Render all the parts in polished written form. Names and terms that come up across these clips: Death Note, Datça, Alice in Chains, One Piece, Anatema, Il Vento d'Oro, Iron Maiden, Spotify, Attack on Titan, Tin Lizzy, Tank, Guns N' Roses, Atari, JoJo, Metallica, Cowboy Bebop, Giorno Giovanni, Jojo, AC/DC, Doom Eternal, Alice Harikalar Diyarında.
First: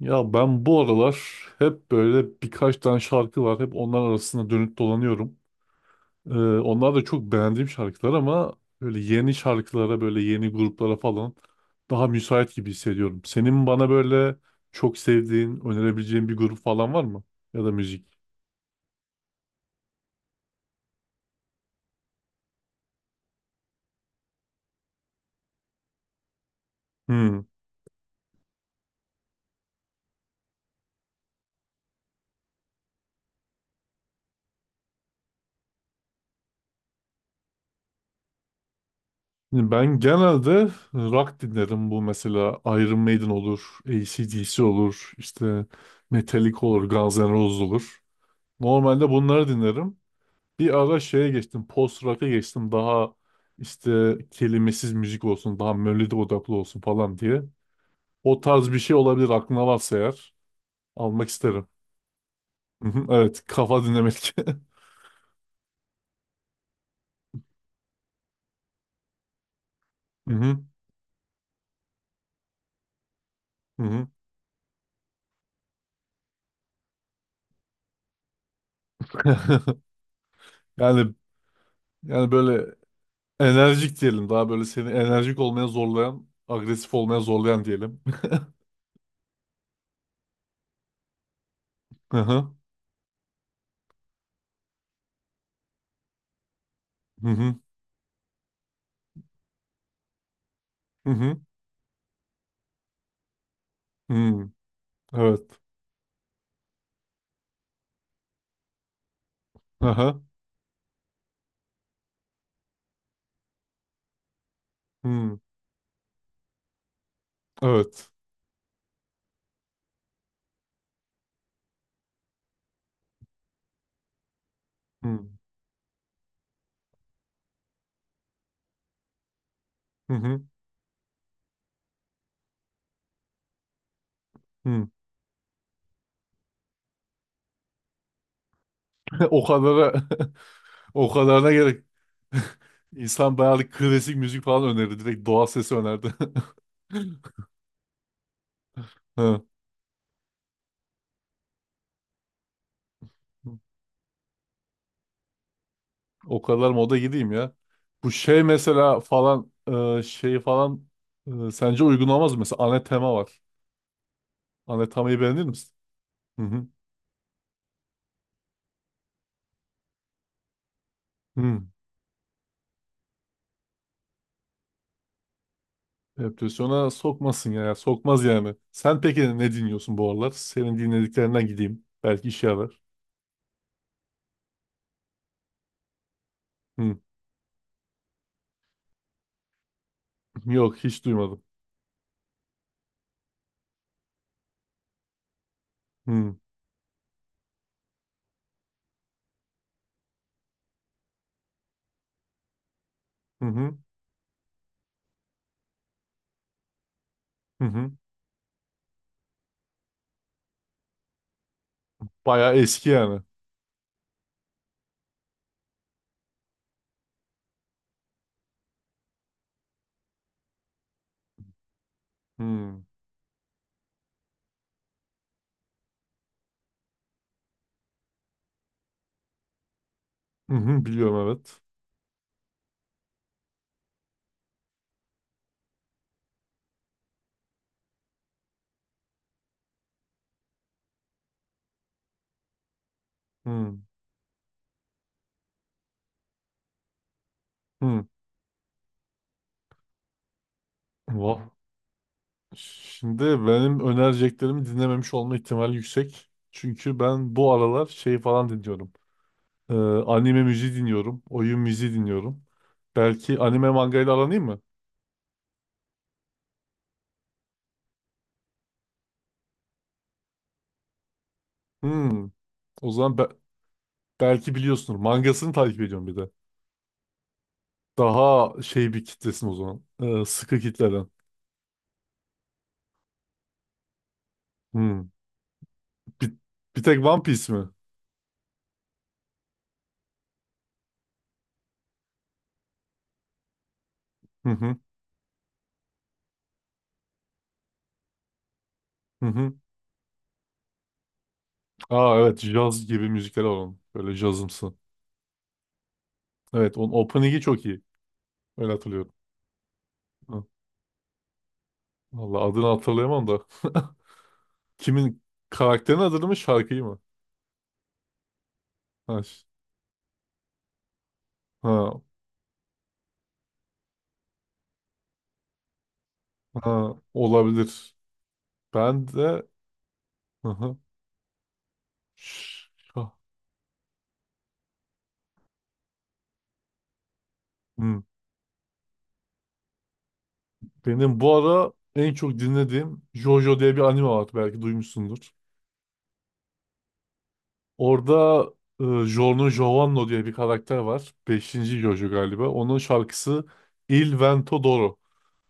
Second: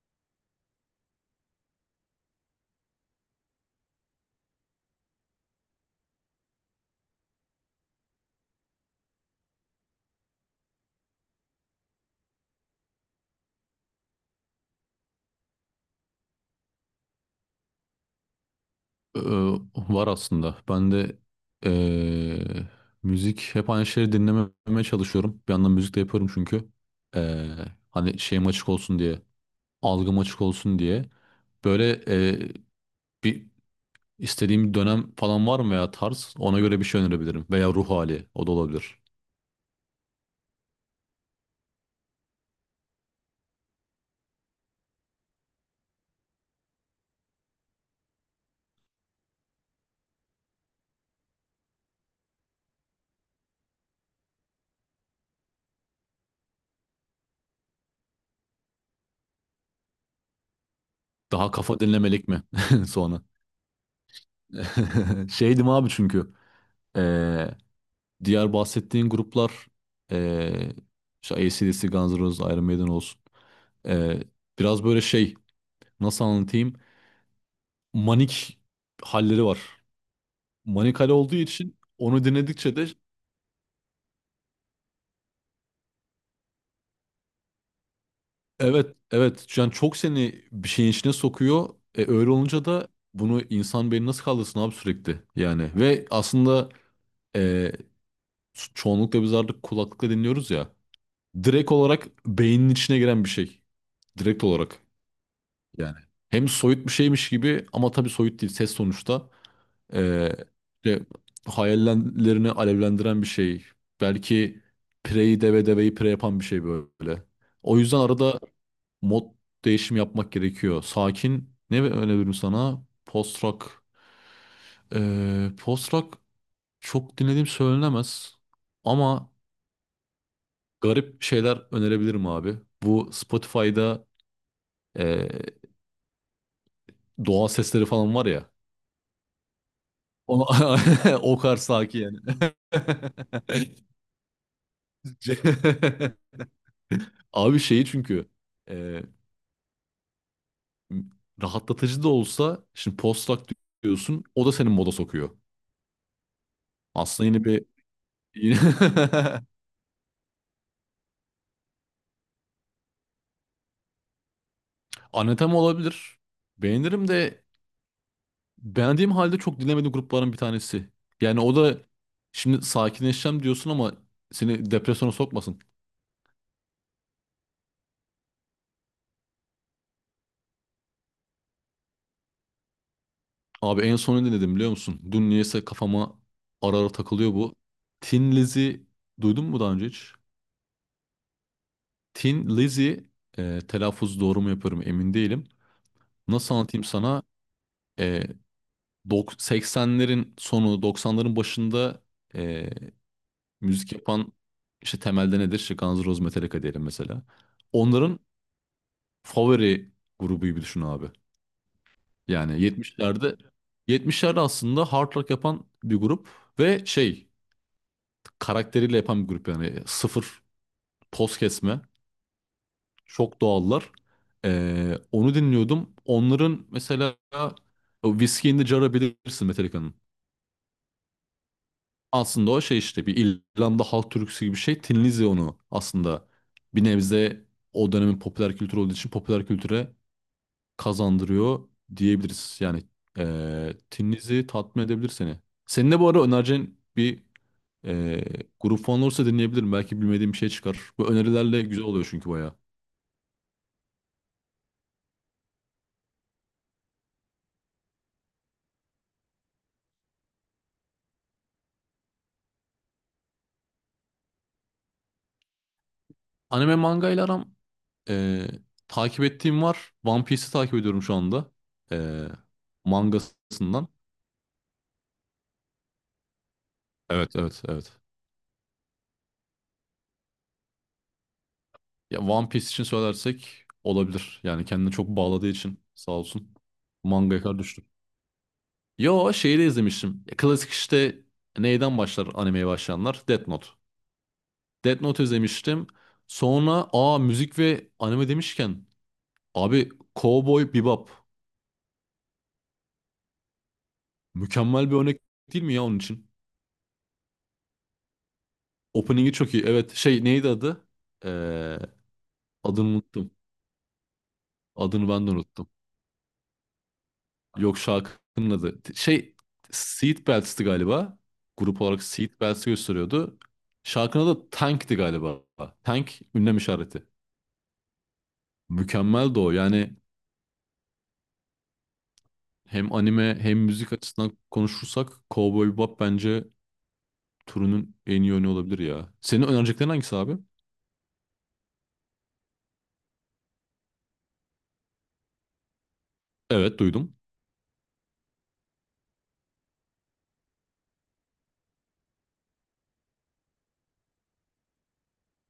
Ya ben bu aralar hep böyle birkaç tane şarkı var. Hep onlar arasında dönüp dolanıyorum. Ee, onlar da çok beğendiğim şarkılar ama böyle yeni şarkılara, böyle yeni gruplara falan daha müsait gibi hissediyorum. Senin bana böyle çok sevdiğin, önerebileceğin bir grup falan var mı? Ya da müzik. Ee, var aslında. Ben de ee, müzik hep aynı şeyleri dinlememeye çalışıyorum. Bir yandan müzik de yapıyorum çünkü. Hmm. Ee, hani şeyim açık olsun diye, algım açık olsun diye. Böyle bir istediğim bir dönem falan var mı veya tarz? Ona göre bir şey önerebilirim. Veya ruh hali o da olabilir. Şimdi ben genelde rock dinlerim. Bu mesela Iron Maiden olur, AC/DC olur, işte Metallica olur, Guns N' Roses olur. Normalde bunları dinlerim. Bir ara şeye geçtim. Post rock'a geçtim. Daha işte kelimesiz müzik olsun. Daha melodi odaklı olsun falan diye. O tarz bir şey olabilir aklına varsa eğer. Almak Daha isterim. kafa dinlemelik mi Hı hı, sonra? evet. Kafa dinlemek. Şeydim abi çünkü. ee, diğer bahsettiğin gruplar Hı hı, ee, işte AC/DC, Guns N' Roses, Iron Maiden olsun. hı hı. Ee, biraz böyle şey nasıl anlatayım? Manik halleri var. Manik hal Yani olduğu için onu yani böyle dinledikçe de enerjik diyelim. Daha böyle seni enerjik olmaya zorlayan, agresif olmaya zorlayan diyelim. evet evet yani çok seni bir şeyin içine sokuyor. E, Hı öyle hı, olunca da bunu insan beyni nasıl kaldırsın abi sürekli yani. Ve aslında hı hı, e, çoğunlukla biz artık kulaklıkla dinliyoruz ya. hı hı, Direkt olarak beynin içine giren bir şey. Direkt hı. olarak Evet. yani. Hem soyut bir şeymiş gibi ama tabii soyut değil ses sonuçta. Hı hı, Ee, işte hayallerini alevlendiren bir şey. Belki hı. Prey'i deve deveyi pre yapan bir şey böyle. O yüzden Evet. arada mod değişimi yapmak gerekiyor. Sakin ne öneririm sana? Post rock. Hı Post rock çok dinlediğim söylenemez. Ama hı, hı. garip şeyler önerebilirim abi. Bu Spotify'da ee, doğa sesleri falan var ya. O kadar. O, O o kadarına kadar gerek. sakin yani. İnsan bayağı da klasik müzik falan önerdi. Direkt doğal sesi önerdi. Abi şeyi çünkü e, Ha. rahatlatıcı da olsa şimdi postdoc diyorsun o da senin moda sokuyor. O kadar moda Aslında gideyim yine ya. bir Bu şey yine mesela falan şey falan sence uygun olmaz mı? Mesela Anatema var. Anatema'yı beğenir Anatem misin? olabilir. Hı hı. Beğenirim de beğendiğim halde çok dinlemediğim grupların bir tanesi. Yani o Hı. da şimdi sakinleşeceğim diyorsun ama seni depresyona sokmasın. Depresyona sokmasın ya. Sokmaz yani. Sen peki ne dinliyorsun bu aralar? Senin dinlediklerinden gideyim. Belki işe yarar. Abi en son ne dinledim biliyor musun? Dün niyeyse kafama ara ara Hı. takılıyor bu. Tin Lizzy duydun mu daha önce hiç? Yok, hiç duymadım. Tin Lizzy telaffuz doğru mu yapıyorum emin değilim. Hı. Nasıl anlatayım sana? Ee, 80'lerin sonu 90'ların başında ee, Hı hı. müzik yapan işte temelde nedir? İşte Guns N' Roses, Metallica diyelim mesela. Hı hı. Onların favori grubu gibi düşün abi. Bayağı Yani eski yani. 70'lerde aslında hard rock yapan bir grup ve şey karakteriyle yapan bir grup yani sıfır toz kesme. Hı. Çok doğallar. Onu dinliyordum. Onların mesela o Whiskey in the Jar'ı bilirsin Metallica'nın. Hı hı, biliyorum evet. Aslında o şey işte bir İrlanda halk türküsü gibi bir şey. Tinlizya onu aslında bir nebze o dönemin popüler kültür olduğu için popüler kültüre kazandırıyor diyebiliriz. Yani Hı Tinlizi tatmin edebilir seni. Senin de bu ara önereceğin bir hı. eee grup falan olursa dinleyebilirim. Belki bilmediğim bir şey çıkar. Bu Va- önerilerle güzel oluyor çünkü bayağı. Şimdi benim önereceklerimi dinlememiş olma ihtimali yüksek. Çünkü ben bu aralar şey falan dinliyorum. Ee, anime müziği dinliyorum. Oyun müziği dinliyorum. Belki anime mangayla aranayım mı? Anime manga ile aram eee, takip ettiğim var. One Piece'i takip ediyorum şu anda. Hı. Eee O zaman mangasından. belki biliyorsunuz. Mangasını takip ediyorum bir de. Evet evet evet. Daha şey bir kitlesin o zaman. Sıkı kitleden. Ya One Piece için söylersek olabilir. Yani kendine Hı. çok bağladığı için sağ Bir, olsun. bir tek One Manga Piece kadar mi? düştü. Yo şeyi de izlemiştim. Ya klasik işte neyden başlar animeye başlayanlar? Death Note. Hı hı. Death Note izlemiştim. Sonra aa müzik ve anime demişken Hı hı. abi Cowboy Bebop. Aa evet. Jazz gibi müzikler alalım. Böyle jazımsı. Mükemmel bir örnek değil mi ya onun için? Evet, onun opening'i çok iyi. Öyle hatırlıyorum. Opening'i çok iyi. Evet şey Hı. neydi adı? Ee, Vallahi adını adını hatırlayamam unuttum. da. Adını Kimin ben de unuttum. karakterin adını mı şarkıyı mı? Yok şarkının adı. Ha, Şey ş- Seatbelts'ti galiba. Grup ha, olarak Seatbelts'i gösteriyordu. Şarkının adı Tank'ti galiba. Tank ünlem ha, işareti. olabilir. Ben Mükemmeldi de o. Yani hı hı. Ş- hem ha, anime hem müzik açısından konuşursak Cowboy Bebop bence turunun hı. en iyi oyunu olabilir ya. Senin önereceklerin hangisi abi? Benim bu ara en çok dinlediğim JoJo diye bir anime var. Belki duymuşsundur. Evet duydum. Orada Giorno Giovanni diye bir karakter var. Beşinci JoJo galiba. Onun şarkısı Il Vento d'Oro.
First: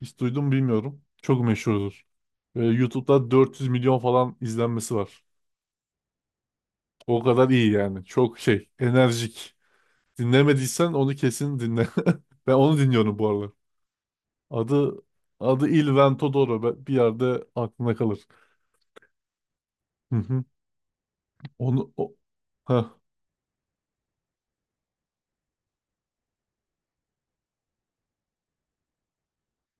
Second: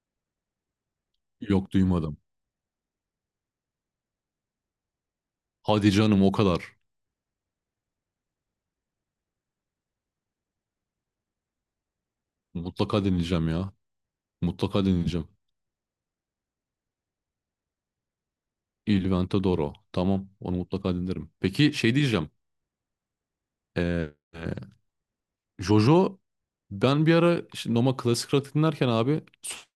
Hiç duydum mu bilmiyorum. Çok Yok meşhurdur. duymadım. Ve YouTube'da 400 milyon falan izlenmesi var. Hadi canım o kadar. O kadar iyi yani. Çok şey, enerjik. Dinlemediysen onu kesin dinle. Ben onu Mutlaka dinliyorum bu dinleyeceğim aralar. ya. Mutlaka Adı dinleyeceğim. adı Il Vento d'Oro. Bir yerde aklına kalır. Il Vento d'Oro. Hı Tamam hı. onu mutlaka dinlerim. Peki Onu şey o... diyeceğim. Heh. Ee, e, Jojo ben bir ara işte Noma klasik rock dinlerken abi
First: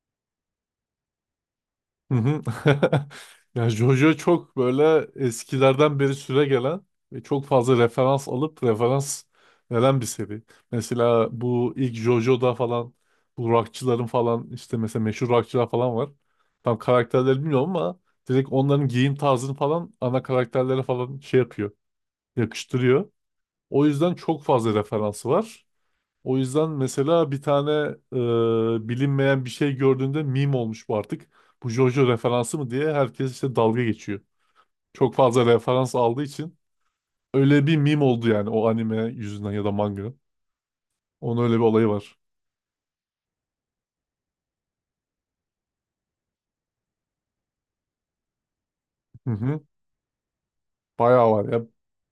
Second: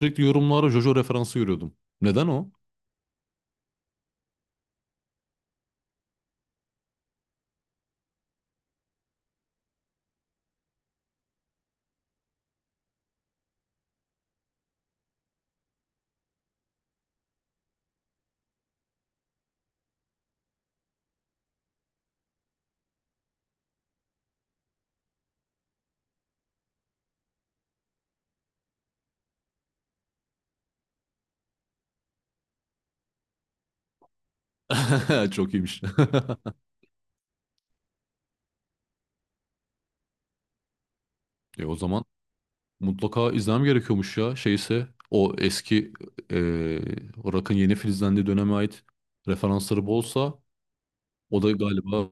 sürekli yorumlara Jojo referansı görüyordum. Hı Neden hı. o? Ya Jojo çok böyle eskilerden beri süre gelen ve çok fazla referans alıp referans veren bir seri. Mesela bu ilk Jojo'da falan bu rockçıların falan işte mesela meşhur rockçılar falan var. Tam karakterleri bilmiyorum ama direkt onların giyim tarzını falan ana karakterlere falan şey yapıyor, yakıştırıyor. O yüzden çok fazla referansı var. O yüzden mesela bir tane bilinmeyen bir şey gördüğünde meme olmuş bu artık. Bu JoJo referansı mı diye herkes işte dalga geçiyor. Çok fazla Çok iyiymiş. referans aldığı için öyle bir meme oldu yani o anime yüzünden ya da manga. Onun öyle bir E o olayı zaman var. mutlaka izlemem gerekiyormuş ya. Şeyse o eski e, Rock'ın yeni filizlendiği döneme ait Hı hı. referansları bolsa Bayağı o var da ya. galiba.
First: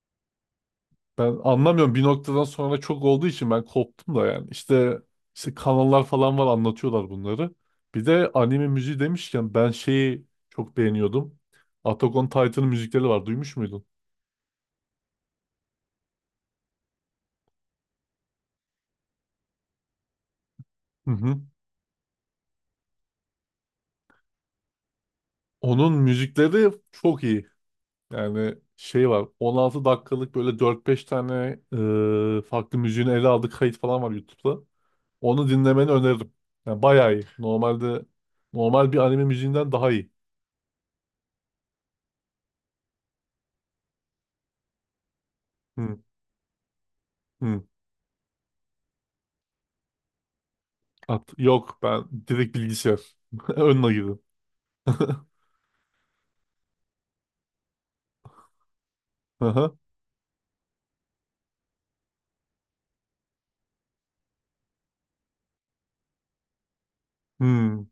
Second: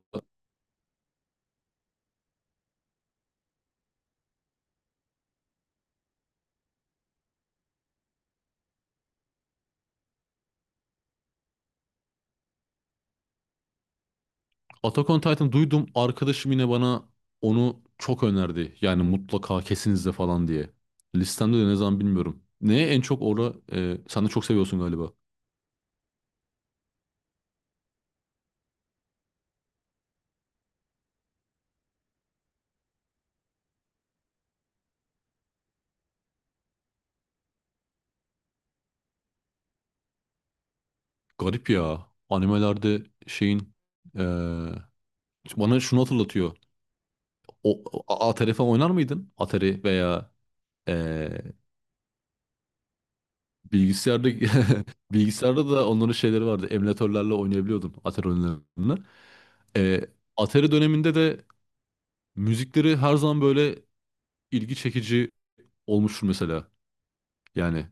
Ben anlamıyorum bir noktadan sonra çok olduğu için ben koptum da yani. İşte, işte kanallar falan var anlatıyorlar bunları. Bir de anime müziği demişken ben şeyi çok beğeniyordum. Attack on Titan'ın müzikleri var. Duymuş muydun? Attack on Titan duydum. Arkadaşım yine bana onu çok önerdi. Yani mutlaka kesin izle falan diye. Hı hı. Listemde de ne zaman bilmiyorum. Neye en çok orada sen de çok seviyorsun galiba. Onun müzikleri çok iyi. Yani şey var 16 dakikalık böyle 4-5 tane farklı müziğini ele aldığı kayıt falan var YouTube'da. Onu dinlemeni öneririm. Yani bayağı iyi. Normal bir anime müziğinden daha iyi. Garip ya. Animelerde şeyin eee, bana Hı, şunu hatırlatıyor. hı. O, Atari falan oynar mıydın? Atari veya At. eee, Yok, ben direkt bilgisayar. Önüne girdim. bilgisayarda bilgisayarda da onların şeyleri vardı. Emülatörlerle oynayabiliyordun Atari oyunlarını. Aha. Eee, Atari döneminde de müzikleri her zaman böyle ilgi çekici olmuştur mesela. Hmm. Yani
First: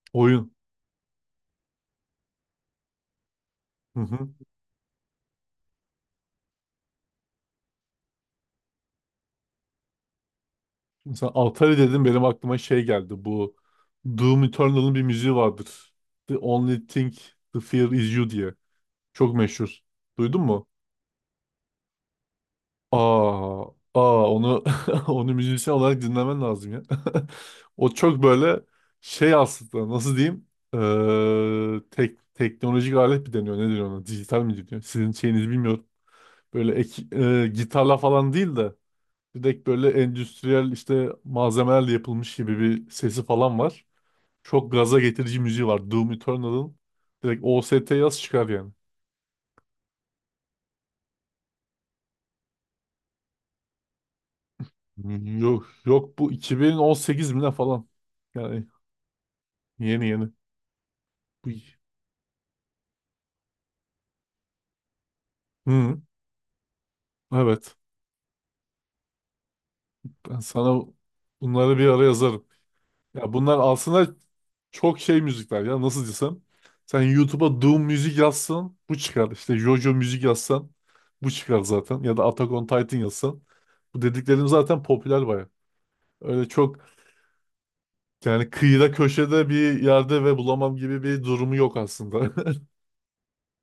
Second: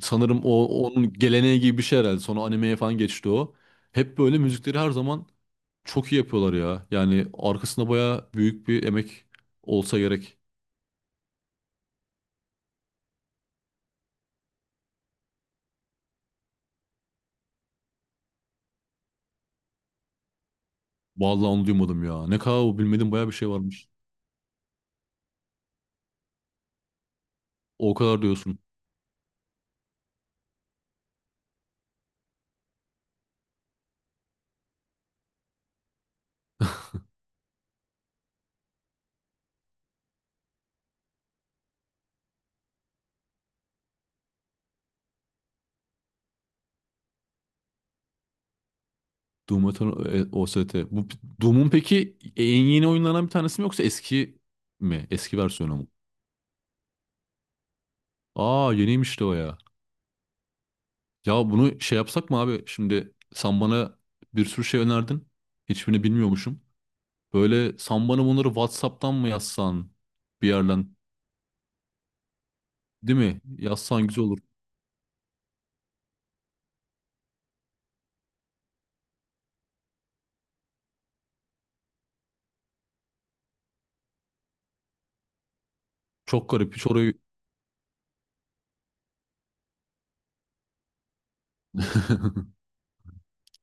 sanırım Oyun. o onun geleneği gibi bir şey herhalde. Sonra animeye falan geçti o. Hı Hep hı. böyle müzikleri her zaman çok iyi yapıyorlar ya. Yani arkasında baya büyük bir emek olsa gerek. Mesela Atari dedim benim aklıma şey geldi. Bu Doom Eternal'ın bir müziği vardır. The only thing the fear is you diye. Çok meşhur. Duydun mu? Vallahi onu duymadım ya. Ne kadar o bilmediğim baya bir şey Aa, varmış. aa, onu onu müzisyen olarak dinlemen lazım ya. O O çok kadar diyorsun. böyle şey aslında nasıl diyeyim? Teknolojik alet mi deniyor? Ne deniyor ona? Dijital mi deniyor? Sizin şeyinizi bilmiyorum. Böyle gitarla falan değil de direkt böyle endüstriyel işte malzemelerle yapılmış gibi bir sesi falan var. Çok gaza getirici müziği var. Doom Eternal'ın direkt OST yaz çıkar yani. Doom Eternal OST. Bu Doom'un peki en yeni oyunlarından bir tanesi mi yoksa eski mi? Hmm, Eski yok versiyonu mu? yok bu 2018 mi ne falan. Yani Aa yeniymiş de o ya. yeni yeni. Ya Bu... bunu şey yapsak mı abi? Şimdi sen bana bir sürü şey önerdin. Hı, Hiçbirini bilmiyormuşum. evet. Böyle sen bana bunları WhatsApp'tan mı yazsan Ben bir sana yerden bunları bir ara yazarım. değil Ya mi? bunlar Yazsan aslında güzel olur. çok şey müzikler ya nasıl desem. Sen YouTube'a Doom müzik yazsan bu çıkar. İşte JoJo müzik yazsan bu çıkar zaten. Ya da Attack on Titan yazsan. Bu dediklerim zaten popüler baya. Öyle Çok garip çok hiç orayı. yani kıyıda köşede bir yerde ve bulamam gibi bir durumu yok aslında.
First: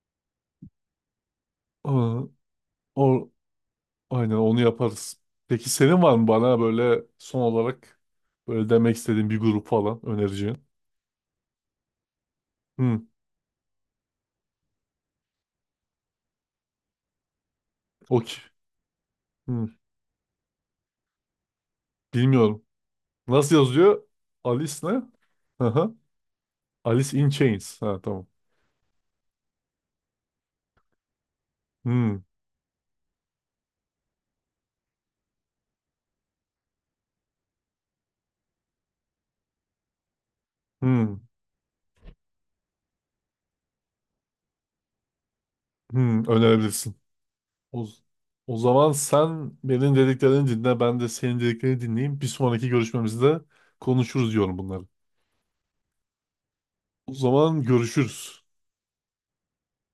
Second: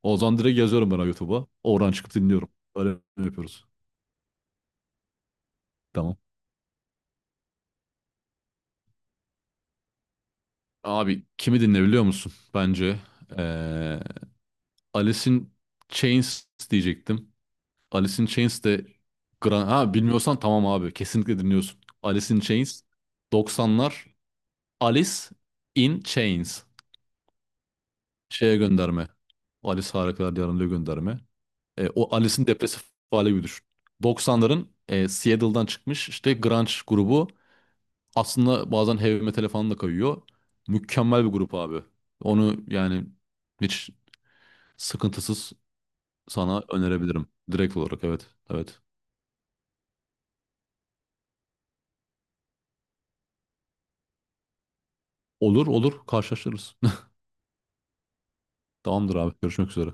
O zaman direkt yazıyorum ben YouTube'a. Oradan çıkıp Aa, dinliyorum. Öyle O, yapıyoruz. aynen onu yaparız. Peki senin var Tamam. mı bana böyle son olarak böyle demek istediğin bir grup falan önereceğin? Abi kimi dinleyebiliyor musun? Bence Hı, ee, Alice in Chains diyecektim. Alice in okey. Chains de Gran... Hı, Ha bilmiyorsan tamam abi kesinlikle dinliyorsun. Alice in bilmiyorum. Chains Nasıl yazıyor? 90'lar Alice ne? Alice Aha. in Chains Alice in Chains. Ha tamam. şeye gönderme. Alice Harikalar Diyarında gönderme. O Hı, Alice'in depresif hali gibi düşün. 90'ların Seattle'dan çıkmış işte grunge grubu. Aslında bazen heavy metal falan da kayıyor. hı, Mükemmel bir grup abi. Onu yani hiç sıkıntısız hı, sana önerebilirsin. önerebilirim. Direkt O, olarak evet. o Evet. zaman sen benim dediklerini dinle, ben de senin dediklerini dinleyeyim. Bir sonraki görüşmemizde konuşuruz diyorum bunları. Olur olur karşılaşırız. O zaman görüşürüz. Tamamdır abi görüşmek üzere.